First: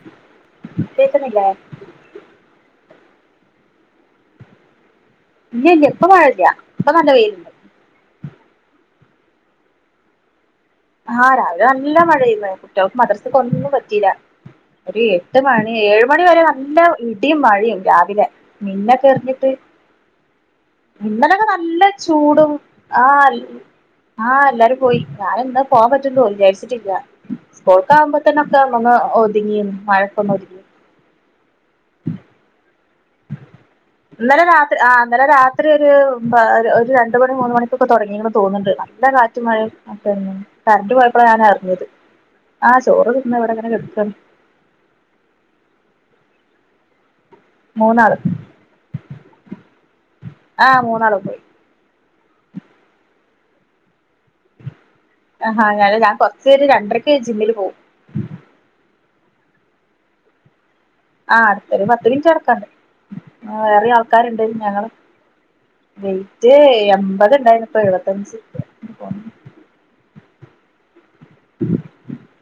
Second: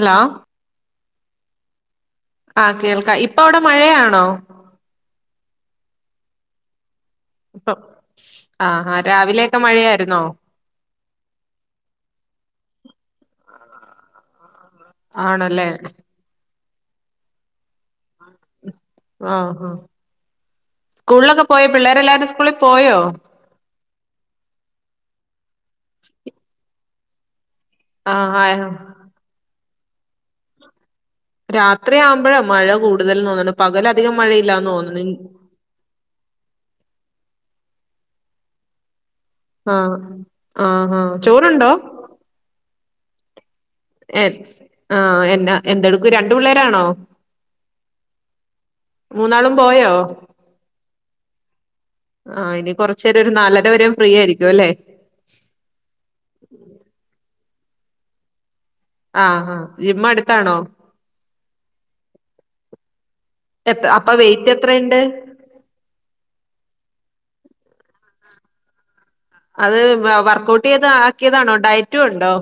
Hello കേക്ക്ന്നില്ലേ? ആഹ് കേൾക്ക. ഇപ്പ അവിടെ മഴയാണോ? ഇല്ല ഇല്ല. ഇപ്പ മഴല്ല. ഇപ്പ നല്ല വെയില്ണ്ട്. ഇപ്പം, ആഹ് ഹാ രാവിലെയൊക്കെ മഴയായിരുന്നോ? ആഹ് രാവിലെ നല്ല മഴയേര്ന്നു. കുട്ടികൾക്ക് മദ്രസക്ക് ഒന്നും പറ്റിയില്ല. ഒരു എട്ട് ആണല്ലേ മണി ഏഴ് മണി വരെ നല്ല ഇടിയും മഴയും രാവിലെ. മിന്നക്കെ എറിഞ്ഞിട്ട് ആഹ് ആഹ് സ്കൂളിലൊക്കെ ഇന്നലൊക്കെ പോയോ നല്ല പിള്ളേരെല്ലാരും ചൂടും സ്കൂളിൽ പോയോ ആഹ് എൽ ആഹ് എല്ലാരും പോയി. ഞാനെന്താ പോവാൻ പറ്റും തോ വിചാരിച്ചിട്ടില്ല. സ്കോൾക്കാവ്മ്പോ ആഹ് തന്നെ ഒക്കെ ആഹ് ഒന്നങ്ങ് ഒതുങ്ങീന്. മഴക്കൊന്ന് ഒതുങ്ങി. രാത്രിയാവുമ്പഴാ മഴ കൂടുതൽ തോന്നുണു. പകലധികം മഴയില്ലാന്ന് തോന്നുണു. ഇന് ഇത്ര ഒരു ബ ഒരു രണ്ട് മണി മൂന്ന് മണിക്കൊക്കെ തുടങ്ങീക്ക്ണ് തോന്നുന്നുണ്ട്. നല്ല കാ റ്റും മഴയും ആഹ് ഒക്കെ ഇണ്ടേനു. ആഹ് കറണ്ട് ആഹ് പോയപ്പളാ ചോറുണ്ടോ ഞാനറിഞ്ഞത്. ആഹ് ചോറ് തിന്ന് ഇവിടെ ഇങ്ങനെ കെടക്കാ. എ ആഹ് എന്നാ, എന്തടുക്ക്വാ? രണ്ട് പിള്ളേരാണോ? മൂന്നാള് മൂന്നാളും പോയോ? ആഹ് മൂന്നാള് പോയി ആഹ് ഇനി കുറച്ചു നേരം ഒരു നാലര വരെയും ഫ്രീ ആയിരിക്കും അല്ലേ? ആഹ് ഹാ അല്ല ഞാൻ കുറച്ചയിഞ്ഞ് രണ്ടരക്ക് ജിമ്മില് പോവും. ആഹ് ആഹ് ജിം അടുത്താണോ? ആഹ് അടുത്തൊരു പത്ത് മിനിറ്റ് നടക്കാന്ണ്ട്. എത്ര വേറെയും അപ്പൊ ആൾക്കാരുണ്ട്. വെയിറ്റ് ഞങ്ങള് എത്രയുണ്ട് വെയിറ്റ് എമ്പത്ണ്ടായിര്ന്ന്. ഇപ്പൊ എഴുപത്തഞ്ച്. അത് വർക്കഔട്ട് ചെയ്ത് ആക്കിയതാണോ ഡയറ്റും ഉണ്ടോ?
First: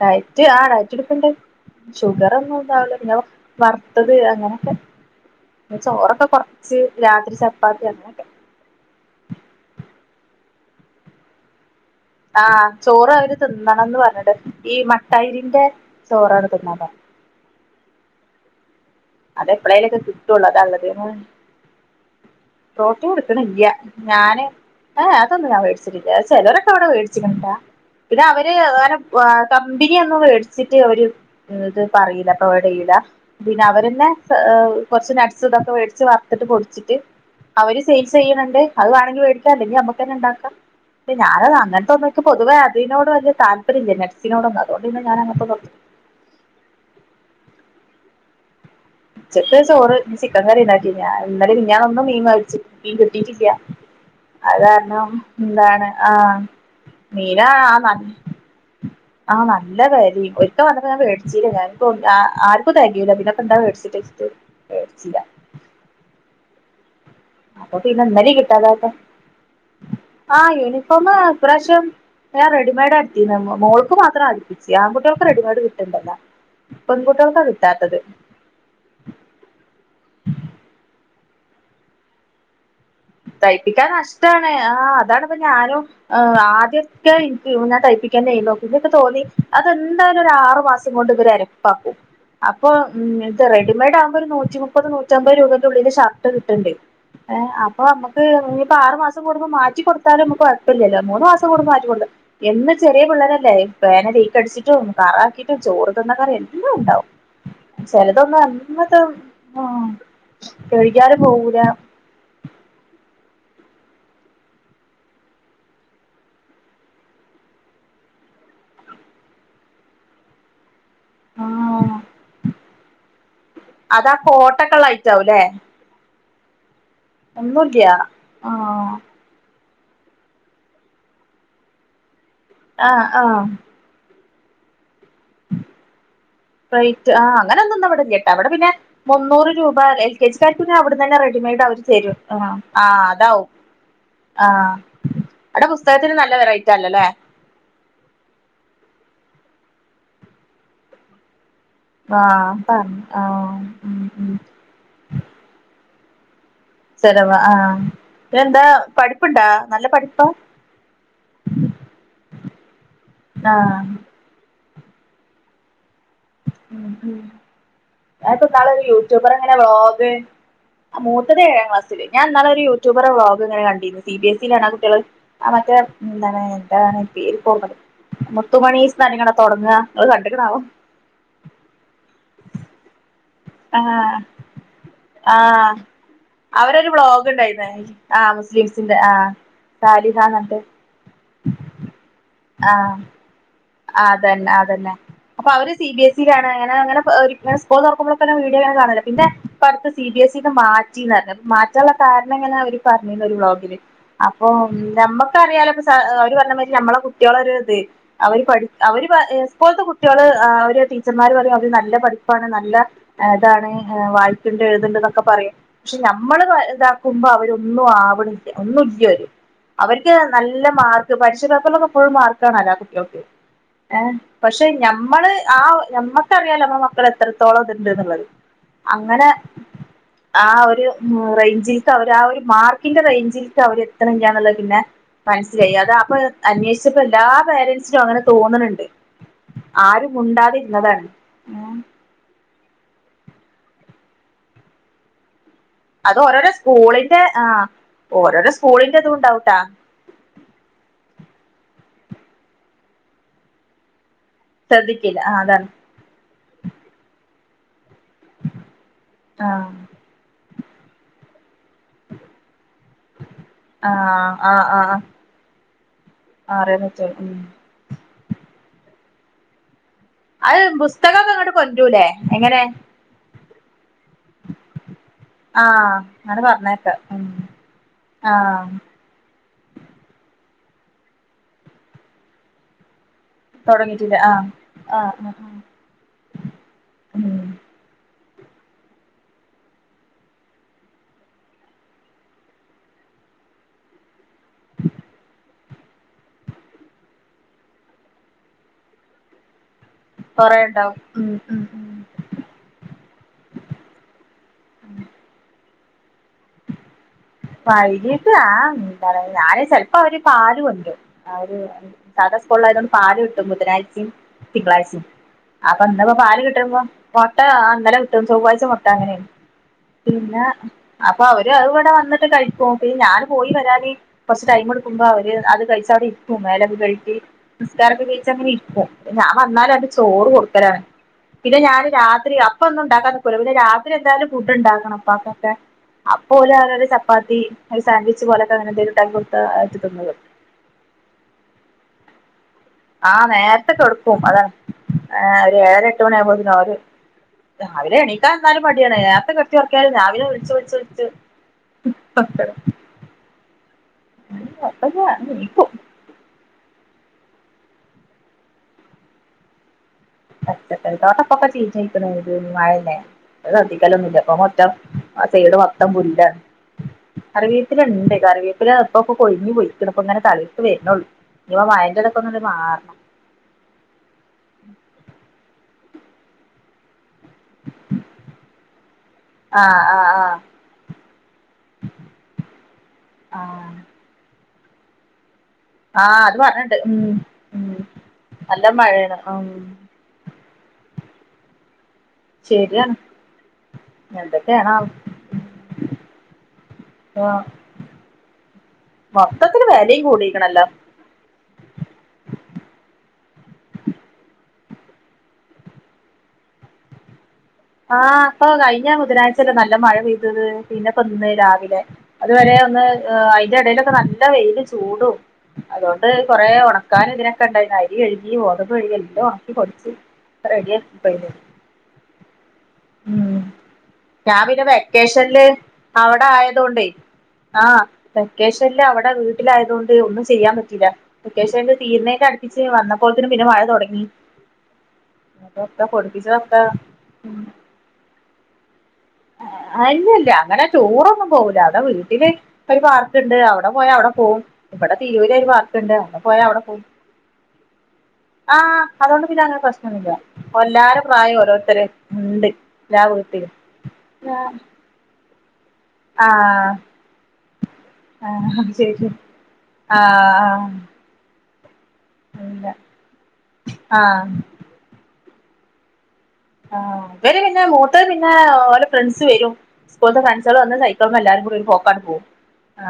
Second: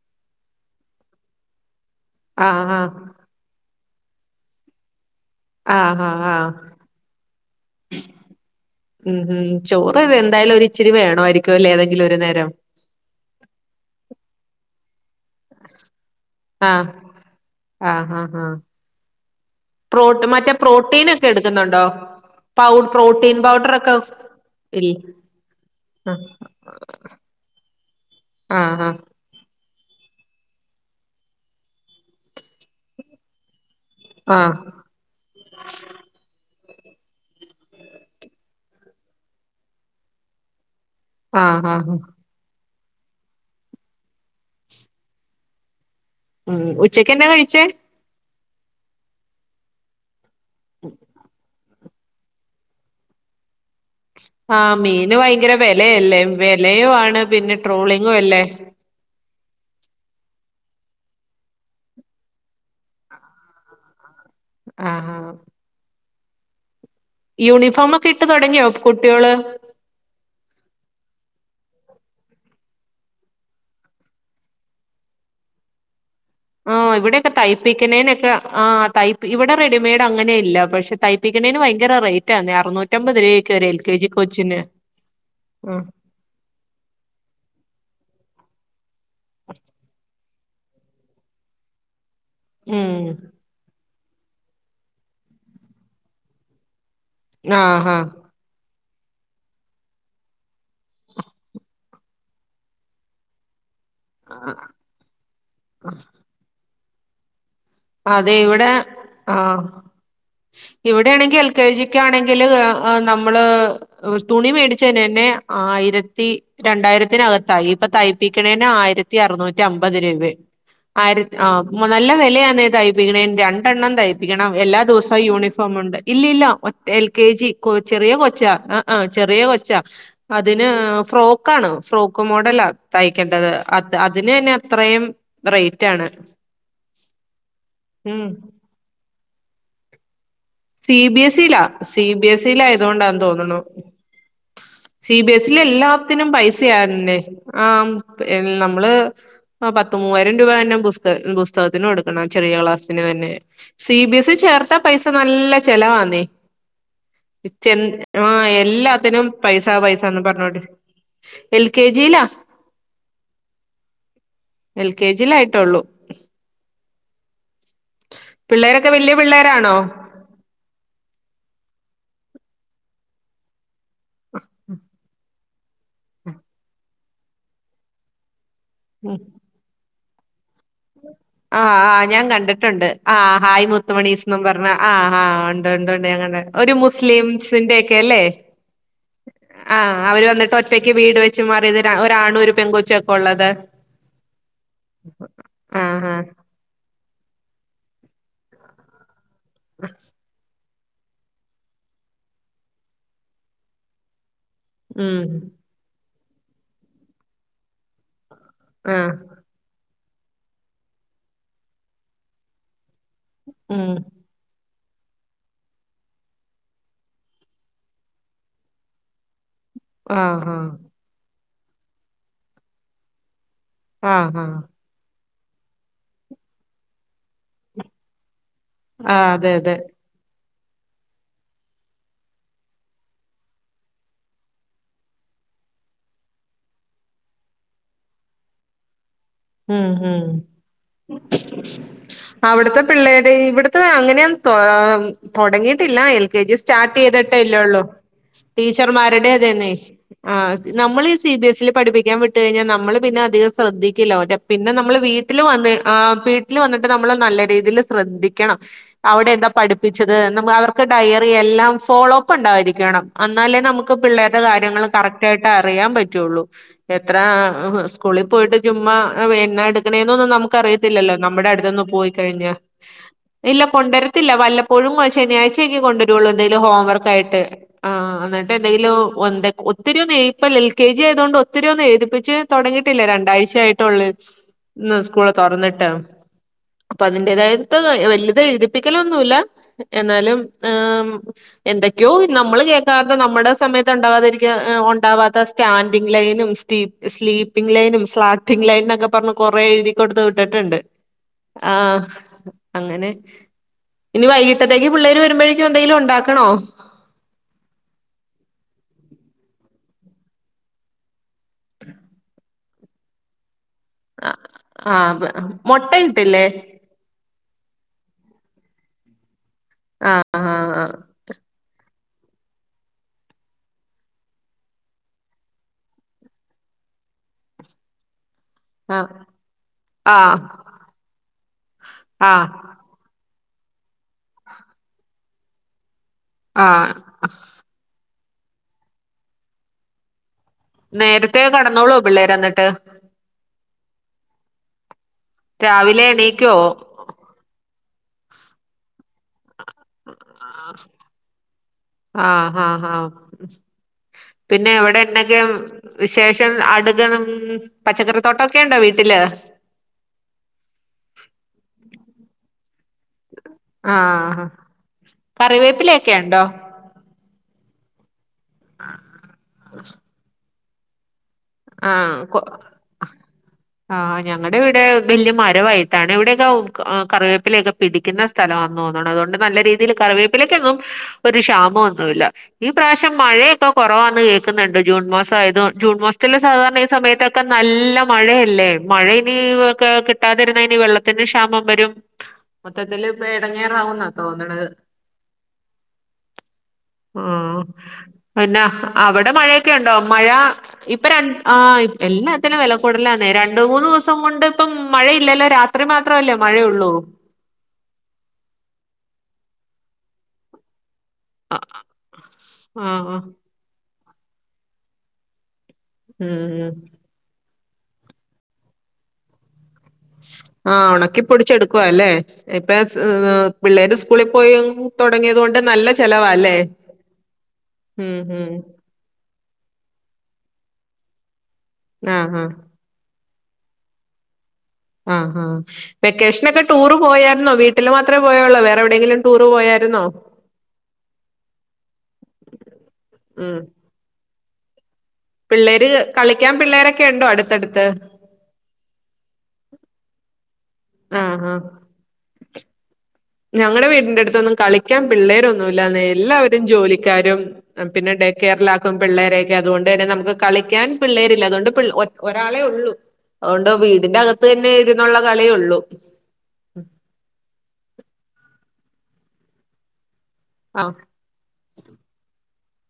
ഡയറ്റ് ആ ഡയറ്റ് എടുക്കണ്ട് ഷുഗർ ഒന്നും ആഹ് ഉണ്ടാവല്ല ആഹ് പിന്ന. വറുത്തത് അങ്ങനെയൊക്കെ ആഹ് ആഹ് ചോറൊക്കെ ആഹ് കൊറച്ച് രാത്രി ചപ്പാത്തി അങ്ങനെയൊക്കെ. ഉം ഉം ചോറ് ഇ എന്തായാലും ഒ ഇച്ചിരി വേണമായിരിക്കും അല്ലേ ഏതെങ്കിലും ഒരു നേരം. ആഹ് ചോറ് അവര് തിന്നണംന്ന് പറഞ്ഞിട്ട് ഈ മട്ടായിരിന്റെ ചോറാണ് തിന്നാ പറഞ്ഞത്. ആ ആ ആ അത് എപ്പളേലൊക്കെ പ്രോ കിട്ടുള്ളൂ മറ്റേ അതാള്ളത് പ്രോട്ടീൻൊക്കെ എടുക്കുന്നുണ്ടോ? പൗഡ് പ്രോട്ടീൻ എടുക്കണില്ല പൗഡർ ഒക്കോ? ഞാന് ഏ അതൊന്നും ഞാൻ മേടിച്ചിട്ടില്ല ചിലരൊക്കെ അവിടെ മേടിച്ചിക്കണ് ട്ടോ പിന്നെ അവര് ആഹ് വാ കമ്പനിയൊന്നും മേടിച്ചിട്ട് അവര് ഇത് പറയില്ല പ്രൊവിഡചെയ്യൂല പിന്നെ അവര് പിന്നെ ആഹ് ഏഹ് കുറച്ച് നട്ട്സ് ഇതൊക്കെ മേടിച്ച് വറത്തിട്ട് പൊടിച്ചിട്ട്. അവര് സയിൽസ് ചെയ്യണണ്ട് അത് വേണെങ്കിൽ വേടിക്കാ അല്ലെങ്കിൽ അമ്മക്ക് തന്നെ ഇണ്ടാക്കാം. പിന്നെ ഞാന ആഹ് ആഹ് അങ്ങനത്തെൊന്നൊക്ക് പൊതുവേ അതിനോഡ് വലിയ താല്പര്യമില്ല നെസിനോടൊന്ന് അതുകൊണ്ട്ന്നെ ഞാന അങ്ങനതോന്നും ഉം ഉച്ചയ്ക്ക്ന്തകഴിച്ചേ ഉച്ചക്ക് ചോറ് ചിക്കൻ കറി ണ്ടാക്കി ഞാ ഇന്നലെ മിനിഞാനൊന്നും മീൻ മ മീൻ കിട്ടിട്ടില്ല. ആഹ് മീന് ഭയങ്കര ആ വിലയല്ലേ വിലയു ആണ് മീനാ പിന്നെ ട്രോളിങ്ങും അല്ലേ? ആ നല്ല വിലഒരിക്ക വന്നപ്പോ ഞാൻ വെടിച്ചല്ല ഞ ആർക്കും തകയുല്ലപിന്നൊപ്പ എന്താേ വെ ടി [inaudible] ആഹ് അപ്പൊ യൂണിഫോമ പിന്നെ ഒക്കെ ഇട്ട് ഇന്നലിം തുടങ്ങിയോ കിട്ടാതായപ്പോ കുട്ടികള് ആഹ് യൂണിഫോമം ഇപ്രാവശ്യം. ഞാ റെഡമെയഡ് ഇടത്തീന്നെ മോൾക്ക് മാത്രം അടിപ്പിച്ചു ആൺകുട്ടികൊക്കെ റെഡിമ്ഡ് കിട്ടണ്ടല്ലോ. ആ ഇവിടെയൊക്കെ തയ്പ്പിക്കുന്നേനൊക്കെ ആ തയ് ഇവിടെ റെഡിമെയഡ്ങ്ങനെ ഇല്ല പക്ഷെ തയ്പ്പിക്കുന്നതിന് ഭയങ്കര റേറ്റ് ആന്ന അറുന്നൂറ്റി തയ്പ്പിക്കാൻ നഷ്ടാണ് ആ അതാണ ഇപ്പ ഞാനും ഉം ആദ്യൊക്കെ എനിക്ക് ഞാൻ തട്പപ്പിക്കൻന്ന നോ ഇന്നൊക്കെ തോന്നി അതെന്തായാലും ഒരു ആറു മാസം കൊണ്ട് ഇവര എര പപ്പു അപ്പൊ ഉ ഉം ഇത് റെഡിമെയ്ഡ് ആകുമ്പോ ഒരു നൂറ്റി മുപ്പത് നൂറ്റമ്പത് രൂപേ ഉള്ളിൽ ഷർട്ട് കിട്ടിണ്ട്. ഏ അ ആഹ് ഇപ്പ ഇനി ആറു മാസംകൂടുമ്പോ മാറ്റി കൊടുത്താലുംനമുക്ക് കുഴപ്പല്ലല്ല മൂന്ന് മാസംകൂടുമ്പോ മാറ്റികൊടുത്ത് എന്ന് ചെറിയ പിള്ളരല്ലേ? പേന ലീക്ക ആഹ് അടിച്ചിട്ടും കറാക്കിട്ടും ചോറ് തിന്ന കറി എല്ലാം ഉണ്ടാവും. അതെ ചിലതൊന്നും ഇവിടെ അന്നത്തെ ആഹ് കഴികിയാലും പോകൂല. അടിക്ക് ആണെങ്കിൽ നമ്മള് തുണി മേടിച്ചന്നെ ആയിരത്തി രണ്ടായിരത്തിനകത്തായി ഇപ്പൊ തയ്പ്പിക്കണേന് ആയിരത്തി അറനൂറ്റി അമ്പത് രൂപ. ആയിര് ആ ആഹ് നല്ല വിലയാണ് തയ്പ്പിക്ക രണ്ടെണ്ണം അതാ തയ്പ്പിക്കണം എല്ലാ കോട്ടൊക്കെള്ള ദിവസവും ഐറ്റാവുംല്ലേ യൂണിഫോം ഉണ്ട് ഇല്ലല്ല. എൽ കെ ജി കൊ ഒന്നുംല്ല ചെറിയ കൊച്ച ആ ആഹ് ആ ചെറിയ കൊച്ച അതിന് ഫ്രോക്ക് ക്കാണ് ഫ്രോക്ക് മോഡലാ ആഹ് ആഹ് തയ്ക്കേണ്ടത് അത് അതിന് തന്നെ അത്രയും റേറ്റ് ആണ് റേറ്റ് ആ അങ്ങനെ ഒന്നന്ന് ഇവിടെ ഇല്ല ഉം കേട്ടെ അവിടെ പിന്ന മുന്നൂറ് രൂപ എൽ കെ ജിക്കാർക്ക് പിന്നെ അവിടെ സി തന്നെ ബി എസ് റെഡിമെയ്ഡ് ഇയിലാ അവര് സി തരും ബി എസ് ആഹ് ഇയില ആഹ് ആയതൊണ്ടാന്ന് അതാവും തോന്നുന്നു. ആഹ് സി ബി അവിടെ പുസ്തകത്തിന് എസ്എല്ലാത്തിനും നല്ല റേറ്റ് ആണല്ലോല്ലേ പൈസയാണെന്ന് ആ നമ്മള് പത്ത് മൂവായിരം രൂപ തന്നെ പുസ്ത പുസ്തകത്തിന് കൊട്- ചെറിയ ആഹ് ക്ലാസ്സിന് തന്നെ ആഹ് സി ഉം ബി ഉം എസ്സി ചേർത്ത പൈസ നല്ല ചെലവാണി സ്ഥിരവ ചെ ആഹ് ആഹ് ഇതെന്താ എല്ലാത്തിനും പഠിപ്പ്ണ്ടാ പൈസ നല്ല പൈസന്ന് പഠിപ്പാ പറഞ്ഞോണ്ട് എൽ കെ ജിയിലാ ആഹ് എൽ കെ ജിയിൽ ആയിട്ടൊള്ളൂ ഉം ഉം അതിപ്പെന്നാൾ ഒരു പിള്ളേരൊക്കെ വല്യ യൂട്യൂബർ ങ്ങനെ പിള്ളേരാണോ വ്ളോഗ് ആഹ് മൂത്തത് ഏഴാം ക്ലാസിൽ ഞാനിന്നാൾ ഒരു യൂട്യൂബറെ വ്ളോഗ്ങ്ങന കണ്ടിരുന്നു സി ബി എസ്സി യിലാണാ കുട്ടിയാൾ ആ മറ്റേ എന്താണ് എന്താണ് പേരിപ്പ ഓർമണ്ട് മുത്തുമണീസ് ഉം [unintelligible] തൊടങ്ങ ഇങ്ങൾ കണ്ട്ക്ണാവോ ആഹ് ആഹ് ഞാൻ കണ്ടിട്ടുണ്ട് ആഹ് ഹായ് ആഹ് മുത്തുമണീസ് ന്നും പർഞ്ഞ ആഹ് ആഹ് ഉണ്ട് ഉണ്ട് ഉണ്ട് ഞങ്ങടക്ണ് ഒരു മുസ്ലിംസിന്റെ ഒക്കെ അല്ലേ സ്ലിംസിന്റെ ആഹ് ആഹ് അവര് സാലിഹാ വന്നിട്ട് ന്നർഞ്ഞ്ട്ട് ഒറ്റയ്ക്ക് വീട് വെച്ച് മാറിയത് ഒരാണു ഒരു പെൺകൊച്ചൊക്കെള്ളത് ആതന്നെ അതന്നെ അപ്പൊ അവര് സി ബി ആഹ് എസ് ആഹ് ഇ അങ്ങന അങ്ങനെ ഇപ്പൊ [unintelligible] ഇപ്പ സ്കൂൾ തുറക്കുമ്പളക്കള്ള വീഡിയോ ഇങ്ങനെ കാണോലോ പിന്നെ ഇപ്പടുത്ത് സി ബി എ സ്സിക്ക് മാ റ്റി ന്ന് പർഞ്ഞ് മാറ്റാൻള്ള കാരണം എങ്ങനെ അവര് പർഞ്ഞിര്ന്നു ഒരു വ്ളോഗില് അപ്പൊ ഉം നമ്മക്കറിയാലോ [unintelligible] അവര് പറഞ്ഞമാരി നമ്മളെ കുട്ടിയാള ഒരു ഇത് അവര് പഠി അവര് ആഹ് പ സ്‌കൂൾതെ കു ട്ടിയാള് ആ ഒര് ടീച്ചർമാർ പറയും അവര് നല്ല പഠിപ്പാണ് നല്ല ഇതാണ് ഉം ഏഹ് വായി ത്ണ്ട് എഴുത്ന്ന്ണ്ട് ന്നൊക്കെ പറയും പക്ഷെ നമ്മള് ഇതാക്കുമ്പോ അവരൊന്നും ആവ്ണില്ല ഒന്നും ഇല്ല്യോര് അവർക്ക് ആഹ് നല്ല ആഹ് മാർക്ക് പരിക്ഷ പേപ്പറിലൊക്കെ ഫുൾ മാർക്ക് ആണോല്ലോ കുട്ടിയാൾക്ക് ആഹ് ആഹ് പക്ഷെ ഞമ്മള് ആ നമ്മക്കറിയാലോ നമ്മള മക്കൾ എത്ര ത്തോളം ഇതുണ്ട് എന്ന്ള്ളത് അങ്ങനെ ആഹ് അതെ അതെ ആ ഒരു റേഞ്ചിൽക്ക് അവര് ആ ഒരു മാർക്കിന്റെ റേഞ്ചിൽക്ക് അവര് എത്ത്ണില്ലാന്നുള്ളത് പിന്നെ മനസ്സിലായി അത അപ്പൊ അന്വേഷിച്ചപ്പോ എല്ലാ പേരൻസിനും അങ്ങനെ തോന്ന്ണ്ണ്ട് ഉം ഉം ഏഹ് അവിട്ത്തെ പിള്ളേര് ഇവിടുത്തെ അങ്ങനെയൊന്ന് തൊ തൊടങ്ങി- ട്ടില്ല അത് എൽ കെ ഓരോരോ ജി സ്റ്റാർട്ട് സ്കൂളിന്റെ ആഹ് ചെയ്തിട്ടല്ലേള്ളൂ ഓരോരോ സ്കൂളിന്റെ ഇതും ടീച്ചർമാരുടെ ഉണ്ടാവുട്ടാ അതന്നെ ആ നമ്മള് ഈ സി ബി എസ്സിൽ പഠിപ്പിക്കാൻ വിട്ട് കഴിഞ്ഞാൽ നമ്മള് പിന്നെ അധികം ശ്രദ്ധിക്കില്ല മറ്റേ പിന്നെ നമ്മള് ശ്രദ്ധിക്കില്ല വീട്ടിൽ ആഹ് അതാണ് വന്ന് ആഹ് വീട്ടിൽ വന്നിട്ട് നമ്മള് നല്ല രീതിയിൽ ശ്രദ്ധിക്കണം അവിടെ ഏതാ ആഹ് പഠിപ്പിച്ചത് നമ്മു അവർക്ക് ഡയറി എല്ലാം ഫോളോ അപ്പ് ഉണ്ടായിരിക്കണം അന്നാലേ നമുക്ക് ആഹ് പിള്ളേര്ടെ ആഹ് കാര്യങ്ങൾ ആഹ് കറക്റ്റ് ആയിട്ട് അറിയാൻ പറ്റുള്ളൂ ആഹ് അറിയാൻ പറ്റുള്ളൂ എത്ര ഉം സ്‌കൂളി പോയിട്ട് ചുമ്മാ വേനെടു ക്ണൊന്നും നമുക്ക് അത് അറിയത്തില്ലല്ലോ പുസ്തകൊക്കെ നമ്മുടെ ഇങ്ങട്ട് അടുത്തിന്ന് കൊണ്ടരൂലേ പോയി കഴിഞ്ഞ എങ്ങനെ ഇല്ല കൊണ്ടുവരത്തില്ല വല്ലപ്പോഴും ശനാഴ്ചയൊക്കെ ആഹ് കൊണ്ടുവരൊള്ളൂ അങ്ങനെ എന്തേലും ഹോം പറഞ്ഞേക്ക ഉം വർക്കായിട്ട് ആഹ് എന്നിട്ട് എന്തെങ്കിലും ഒന്തെ ഉ- ഒത്തിരിയൊന്ന ഇപ്പ എൽ കെ ജി ആയതുകൊണ്ട് ഒത്തിരിയൊന്നും എഴുതിപ്പിച്ച് തുടങ്ങിട്ടില്ല രണ്ടാ ച്ചായിട്ടുള്ളൂ തൊടങ്ങിട്ടില്ല ആഹ് ഇന്ന് ആഹ് സ്കൂൾ ആഹ് ആഹ് തൊറന്നിട്ട് അപ്പൊ ഉം അതിന്റേതായത് വല്ലതു എഴുതിപ്പിക്കലൊന്നുല്ല എന്നാലും ആ എന്തൊക്കെയോ നമ്മൾ കേൾക്കാത്ത നമ്മുടെ സമയത്ത് ഉണ്ടാവാതിരിക്ക ഉണ്ടാവാത്ത സ്റ്റാൻഡിങ് ലൈനും സ്ലീ സ്ലീപ്പിംഗ് ലൈനും സ്ലാട്ടിംഗ് ലൈന് എന്നൊക്കെ പർഞ്ഞ് കൊറേ എഴുതി ന്ന് കൊടുത്ത് കൊറേ വിട്ടിട്ടുണ്ട് ഉണ്ടാവും ഉം ഉം ഉം ആഹ് അങ്ങനെ ഇനി വൈകിട്ടത്തേക്ക് പിള്ളേര് വരുമ്പഴേക്കും എന്തെങ്കിലും ഉണ്ടാക്കണോ വൈകിട്ട് ആഹ് പറയ് ഞാന് ചെൽപ്പോ അവര് പാല് കൊണ്ട്രും അവര് സാദാ സ്കൂളിൽ ആയതുകൊണ്ട് പാല് കിട്ടും ബുധനാഴ്ച ആ തിങ്കളാഴ്ചിം അപ്പൊ മുട്ട ഇന്ന് ഇപ്പൊ പാല് കിട്ടില്ലേ കിട്ടുമ്പോ മൊട്ട ഇന്നലെ കിട്ടും ചൊവ്വാഴ്ച മുട്ട അങ്ങനെയും ആ പിന്നെ ആ അപ്പൊ അവര് അത് ഇവിടെ വന്നിട്ട് കഴിക്കും പിന്ന ഞാന് പോയി വരാന് കുറച്ച് ടൈം കൊടുക്കുമ്പോ അവര് അത് കഴിച്ച അവിടെ ഇരിക്കും മേലൊക്കെ കഴുകി നിസ്കാരൊക്കെ കഴിച്ച് അങ്ങനെ ഇരിക്- ആ ഒഹ ഞാൻ വന്നാലൊന്ക് ചോറ് ആ കൊട്ക്കലാണ് പിന്നെ ഞാന് ആ രാത്രി അപ്പൊന്നുണ്ടാക്കാന്. ഓല് പിന്നെ രാത്രി എന്തായാലും ഫുഡ്‌ണ്ടാക്കണം പ്പാക്കൊക്കെ ആ അപ്പൊഓലറിയ ഒര് ചപ്.. ഈ അയ് സാൻവിച് പോലൊത്ത അങ്ങനെന്തേലുണ്ടാക്കി കൊട്ത്താ അഹ് അഹ്ട്ത് തിന്നോളും. നേരത്തേ കടന്നോളോ പിള്ളേർ അന്നിട്ട് ആഹ നേര്ത്തെ കെട്ക്കും അത അഹ് ഒര് ഏയര രാവിലെ എട്ട്മണി ആയപ്പോത്തിന് എണീക്കോ അവര്. രാവിലെ എണീക്കാന്തായ്ലും മടിയണ് നേർത്തകെട്.. ട്ചൊർക്കിയാലും രാവിലെ വുളച്ച് വുള്ച്ചുള്ച് ഉം അങ്ങനെ ആഹ ഉം പിന്നെ അങ്ങനെ അവ്ടെണ്ടങ്കി എണീക്കും വിശേഷം അടുക്കനുമ്മ് പച്ചക്കറിതോട്ടൊക്കെണ്ടോ വീട്ടില്. പച്ചക്കറിത്തിട്ടൊക്കെപ്പ ചീച്ചയ്ക്ണ് ഒര് മഴല്ലേ. അഹ് ആ കത്തിക്കലൊന്നുല്ല ഇപ്പമുറ്റം അഹ സൈഡ്മൊത്തം കറിവേപ്പിലൊക്കെ പുല്ല. ഉണ്ടോ കറിവേപ്പിലണ്ട് കറിവേപ്പിലപ്പപ്പം കൊഴിഞ്ഞുപോയിക്ക്ണ് പ്പങ്ങനെ തളിർത്തവര്നൊള്. ആഹ കൊഹ്. ആഹ ഞങ്ങടെവിടെ ബല്യ മരമായിട്ടാണ് ഇവിടെയൊക്കെ ഉക്ക് ആഹ കറിവേപ്പ്. പ്പില്യൊക്കെ പിടിയിക്കുന്നസ്ഥലാന്നു താണു അതോണ്ട് ആഹ് നല്ലരീതിയിൽ ആഹ് ആഹ് കറിവേപ്പിലക്കൊന്നും. ഒര് ക്ഷാമൊന്നുല്ല ഈപ്രാശ്യം ആഹ് മഴയൊക്കെകൊറവാന്ന് കേക്കുന്നുണ്ട് ജൂൺമസായതോണ് ജൂൺമസ്. ആഹ് ചില അത് പറഞ്ഞിണ്ട് സാധാരണ ഈ ഉം സമയത്തൊക്കെ ഉം നല്ല നല്ല മഴല്ലേ മഴ മഴയാണ് ഇനി ഉം ഒക്കെ കി.. ട്ടാതിര്ന്നനി വെള്ളത്തിന് ക്ഷാമം വരും. ശരിയാണ് മൊത്തത്തില് പ്പ എടങ്ങേറാക്കുന്ന തോന്ന്ണത്. എന്തൊക്കെയാണാവോ ഇപ്പൊ ആഹ പിന്നെ അവ്ടെ മൊത്തത്തില് മഴയൊക്കെണ്ടോ വെലയും മഴ. കൂടിക്കണല്ലോ ഇപ്പം രൺ ആഹ ഇ എല്ലാത്തിനും വെലകൂട്ലാണ് രണ്ട് മൂന്ന് ദിവസംകൊണ്ട് പ്പം മഴയില്ലല്ലോ രാ.. ത്രി മാത്രല്ലേ മയയൊള്ളു ആഹ പ്പൊ കഴിഞ്ഞാ ബുധനായിച്ചല്ലേ നല്ല മഴ പൈയ്തത് പിന്നെപ്പം ന്ന്. രാവിലെ അതുവരെ ഒന്ന് ആഹ് ഹ് ആഹ് ആഹ അയ്‌ന്റെലേടലൊക്കന്ന് നല്ല വെയില് ചൂടും. അതോണ്ട് കൊറേ ഉം ഒണക്കാനുതി നോക്കെണ്ടായിന്ന് അരി കൈകി ഗോതമ്പ് കൈകി എല്ലൊം ഒണക്കി പൊടിച്ച്. ആഹ റെഡിയാക്കി കഴിഞ്ഞു ഒണക്കിപ്പൊടിച്ചെടുക്കുവാല്ലേ. ഇപ്പൊ സ് ഊ ഉം പിള്ളേര് സ്കൂളി ഞാൻ പ്പോയ പിന്നെ ഊ വെക്കേഷനില് തൊടങ്ങ്യതോണ്ട് നല്ല ചെലവാല്ലേ. ആഹ വെക്കേഷൻ ഇല്ല അവിടെ വീട്ടിലായതോണ്ട് ഒന്നും ചെയ്യാൻ പറ്റീല വെക്കേഷല് ആഹ് ആഹ് തീരണ്ടട്പിച്ചു വന്നപ്പ്. അപ്പോത്തിന് പിന്നെ മഴതൊടങ്ങി. ആഹ അഹാ വെക്കേഷനൊക്കെ പൊടിപ്പിച്ചതൊക്കെ ട്ടൂറ് പോയാരുന്നോ വീട്ടില് മാത്രേ പോയൊള്ളു വേറെ എവിടെങ്കിലും. അഹ അയ്‌ന്നുല്യാ അങ്ങനെ ട്ടൂറൊന്നും പോകൂല അവ്ട വീട്ടില്. ഒര് പാർക്ക്ണ്ട് ഉം അവ്ടപ്പോയ അവിടപ്പോകും. ഇവിടെ തിരൂര് ഒര് പിള്ളേര് പാർക്കുണ്ട് അവിടപോയ കളിക്കാൻ അവിടപ്പോകും. പിള്ളേരൊക്കെ ഉണ്ടോ അടുത്തടുത്ത് ആഹ അതോണ്ട് പിന്നെങ്ങനെ പ്രെശ്നൊന്നും ഇല്ല്യ എല്ലാര ആഹ് പ്രായോം ആഹ് ഓരോര്ത്തര് ണ്ട്. ഞാ വീട്ടില്. ഞങ്ങടെ വീടിന്റെടുത്തൊന്നും കളിക്കാൻ പിള്ളേരൊന്നും ഇല്ലാന്നെ എല്ലാവരും ആഹ് ജോലിക്കാരും. പിന്നെ ആഹ് ശരി ഡെകേയർലാകും ആഹ് പിള്ളേരെയൊക്കെ അത്കൊണ്ടെന്നെ നമുക്ക് ആഹ് കളിക്കാൻ. പിള്ളേരില്ല അതോണ്ട് പ്ൾ ഒറ്റ് അല്ല ഒരാളെഒള്ളു അതോണ്ട് വീടിന്റെ ആഹ് അകത്തെന്നെഇര്.. ന്നുള്ള കളിയെഒള്ളൂ. ആഹ ഇവര് പിന്നെ മൂത്തത് പിന്നെ ഒലെ ഫ്രണ്ട്സ് വെരും. സ്‌കൂൾത ഫ്രണ്ട്സാള് വന്ന ആഹ് സൈക്കൾമ എല്ലാരുംകൂടി ഒര് പോകാണ്ട്പോകും.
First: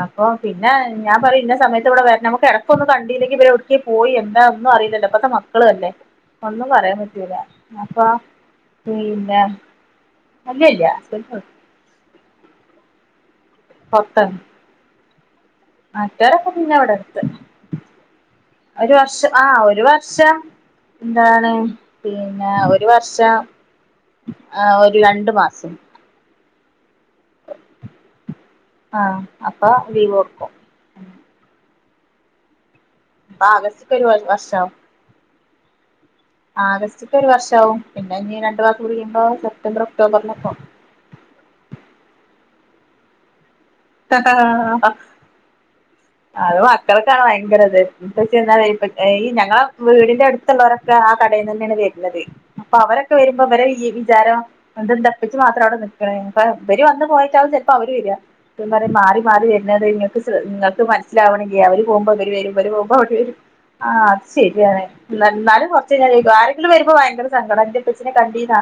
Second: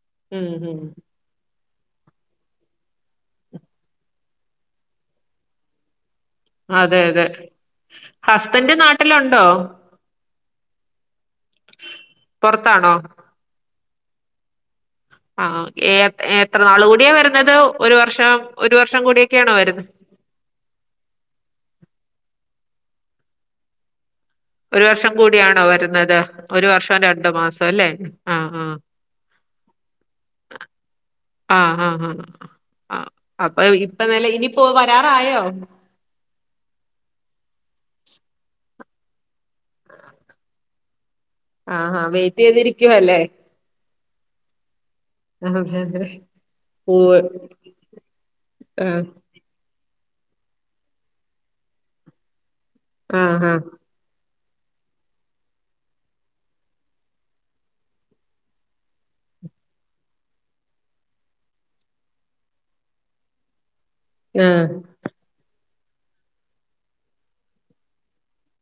അപ്പം ഉം പിന്നെ ഉം ഹ് ഞാൻപറിം ഇന്ന സമയത്ത് വ്ടെവര്നം. തെരക്കൊന്നും കണ്ടീലെങ്കി ഇവരോട്ക്കിയേ പോയി എന്താ ഒന്നും അറീല്ലല്ലോ ഇപത്തെ മക്കളേല്ലേ. ഒന്നും പറയാൻപറ്റൂല ഇങ്ങക്കോ തന്റെ നാട്ടിലൊണ്ടോ. അല്യേ ഇല്യ [unintelligible] പൊറത്താണോ. പത്ത് ആഹ് എ പിന്നെ എത്രനാള് ഇവിടെ കൂടിയാ അടുത്ത് വരുന്നത് ഒര് വർഷം ഒര് വർഷം കൂടിട്ടാണോ വരുന്നത്. ഷ എന്താണ് പിന്നെ ഒരു വർഷം ആഹ് ഒരു വർഷം രണ്ടു കൂട്യണോ മാസം വരുന്നത് ഒരു വർഷോം രണ്ട് മാസോം അല്ലേ ആഹ് ആഹ് ആഹ് അപ്പൊ ലീവൊട്ക്കും ആഹ് ആഹ് ആഹ് അപ്പൊ ആഗസ്റ്റ്ക്ക് ഇപ്പ ഒരു നല്ല ഇനി പോ വ രാറായോ ആഗസ്റ്റ്ക്കൊരു വർഷാവും പിന്നെ ഇനി രണ്ടു മാസം കുടികയ്മ്പൊ സെപ്റ്റംബർ ഒക്ടോബറിലൊക്കെ ആഹ് ആഹ് വെയ്റ്റീതിരിക്കുവാ ല്ലേ ആഹ് അതെ അതെ അത് പൂവ് മക്കൾക്കാണ് ഭയ്ങ്കരത് ഇപ്പച്യെന്നാ വെ ആഹ് അയ് ഞങ്ങള വീടിന്റട്ത്തുള്ളോരൊക്കെ ആ കടീന്നന്നെണ് വര്നത് അപ്പവരൊക്കെ വരുമ്പോ ആഹ് ആഹ് വരെ ഈ വിചാരം ന്ത പ്പച്ചി മാത്രവടെ നിക്കാണ് ഇബര് വന്ന് പോയ്ട്ടാവും ചെൽപ്പം അവര് വര മാറി മാറി വര്ന്നത് നിങ്ങക്ക് ങ്ങക്ക് മനസ്സിലാവണില്ല അവര് പോകുമ്പോ ഇവര് വരും ഇവര് പോക്മ്പൊ അവര് വരും ആഹ് അത് ആഹ് ശരിയാണ് ന്നാലു ന്നാലും കൊർച്ചയ്ഞ ചോയ്ക്കും ആരെങ്കിലും വരുമ്പൊ ഭയങ്കര സങ്കട ന്റെ പച്ചീനെ കണ്ടീന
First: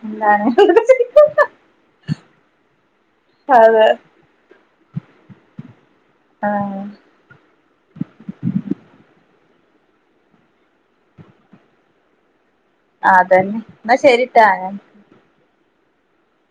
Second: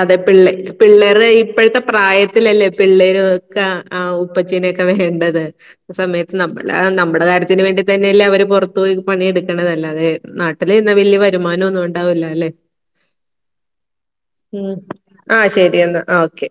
അതെ പിള്ളേ പിള്ളേര്ടെ പ്പഴത്തെ പ്രായത്തിലല്ലേ പിള്ളേർ ഒക്കെ അതെ ആവു പ്പച്ചീനൊക്കെ വേണ്ടത് സമയത്ത് ആ നമ്മ നമ്മടെ കാര്യത്തിന് വേണ്ടി തന്നെല്ലേ അവര് പൊർത്തു പോയി പണിയട്ക്കണത് അല്ലാതെ നാട്ടില് ന്നാ വല്ല്യെ വരുമാനം ഒന്നും ണ്ടാവില്ല ല്ലേ അതന്നെ ന്നാ ശരി ഉം ആഹ് ശരി എന്നാ ഓക്കെ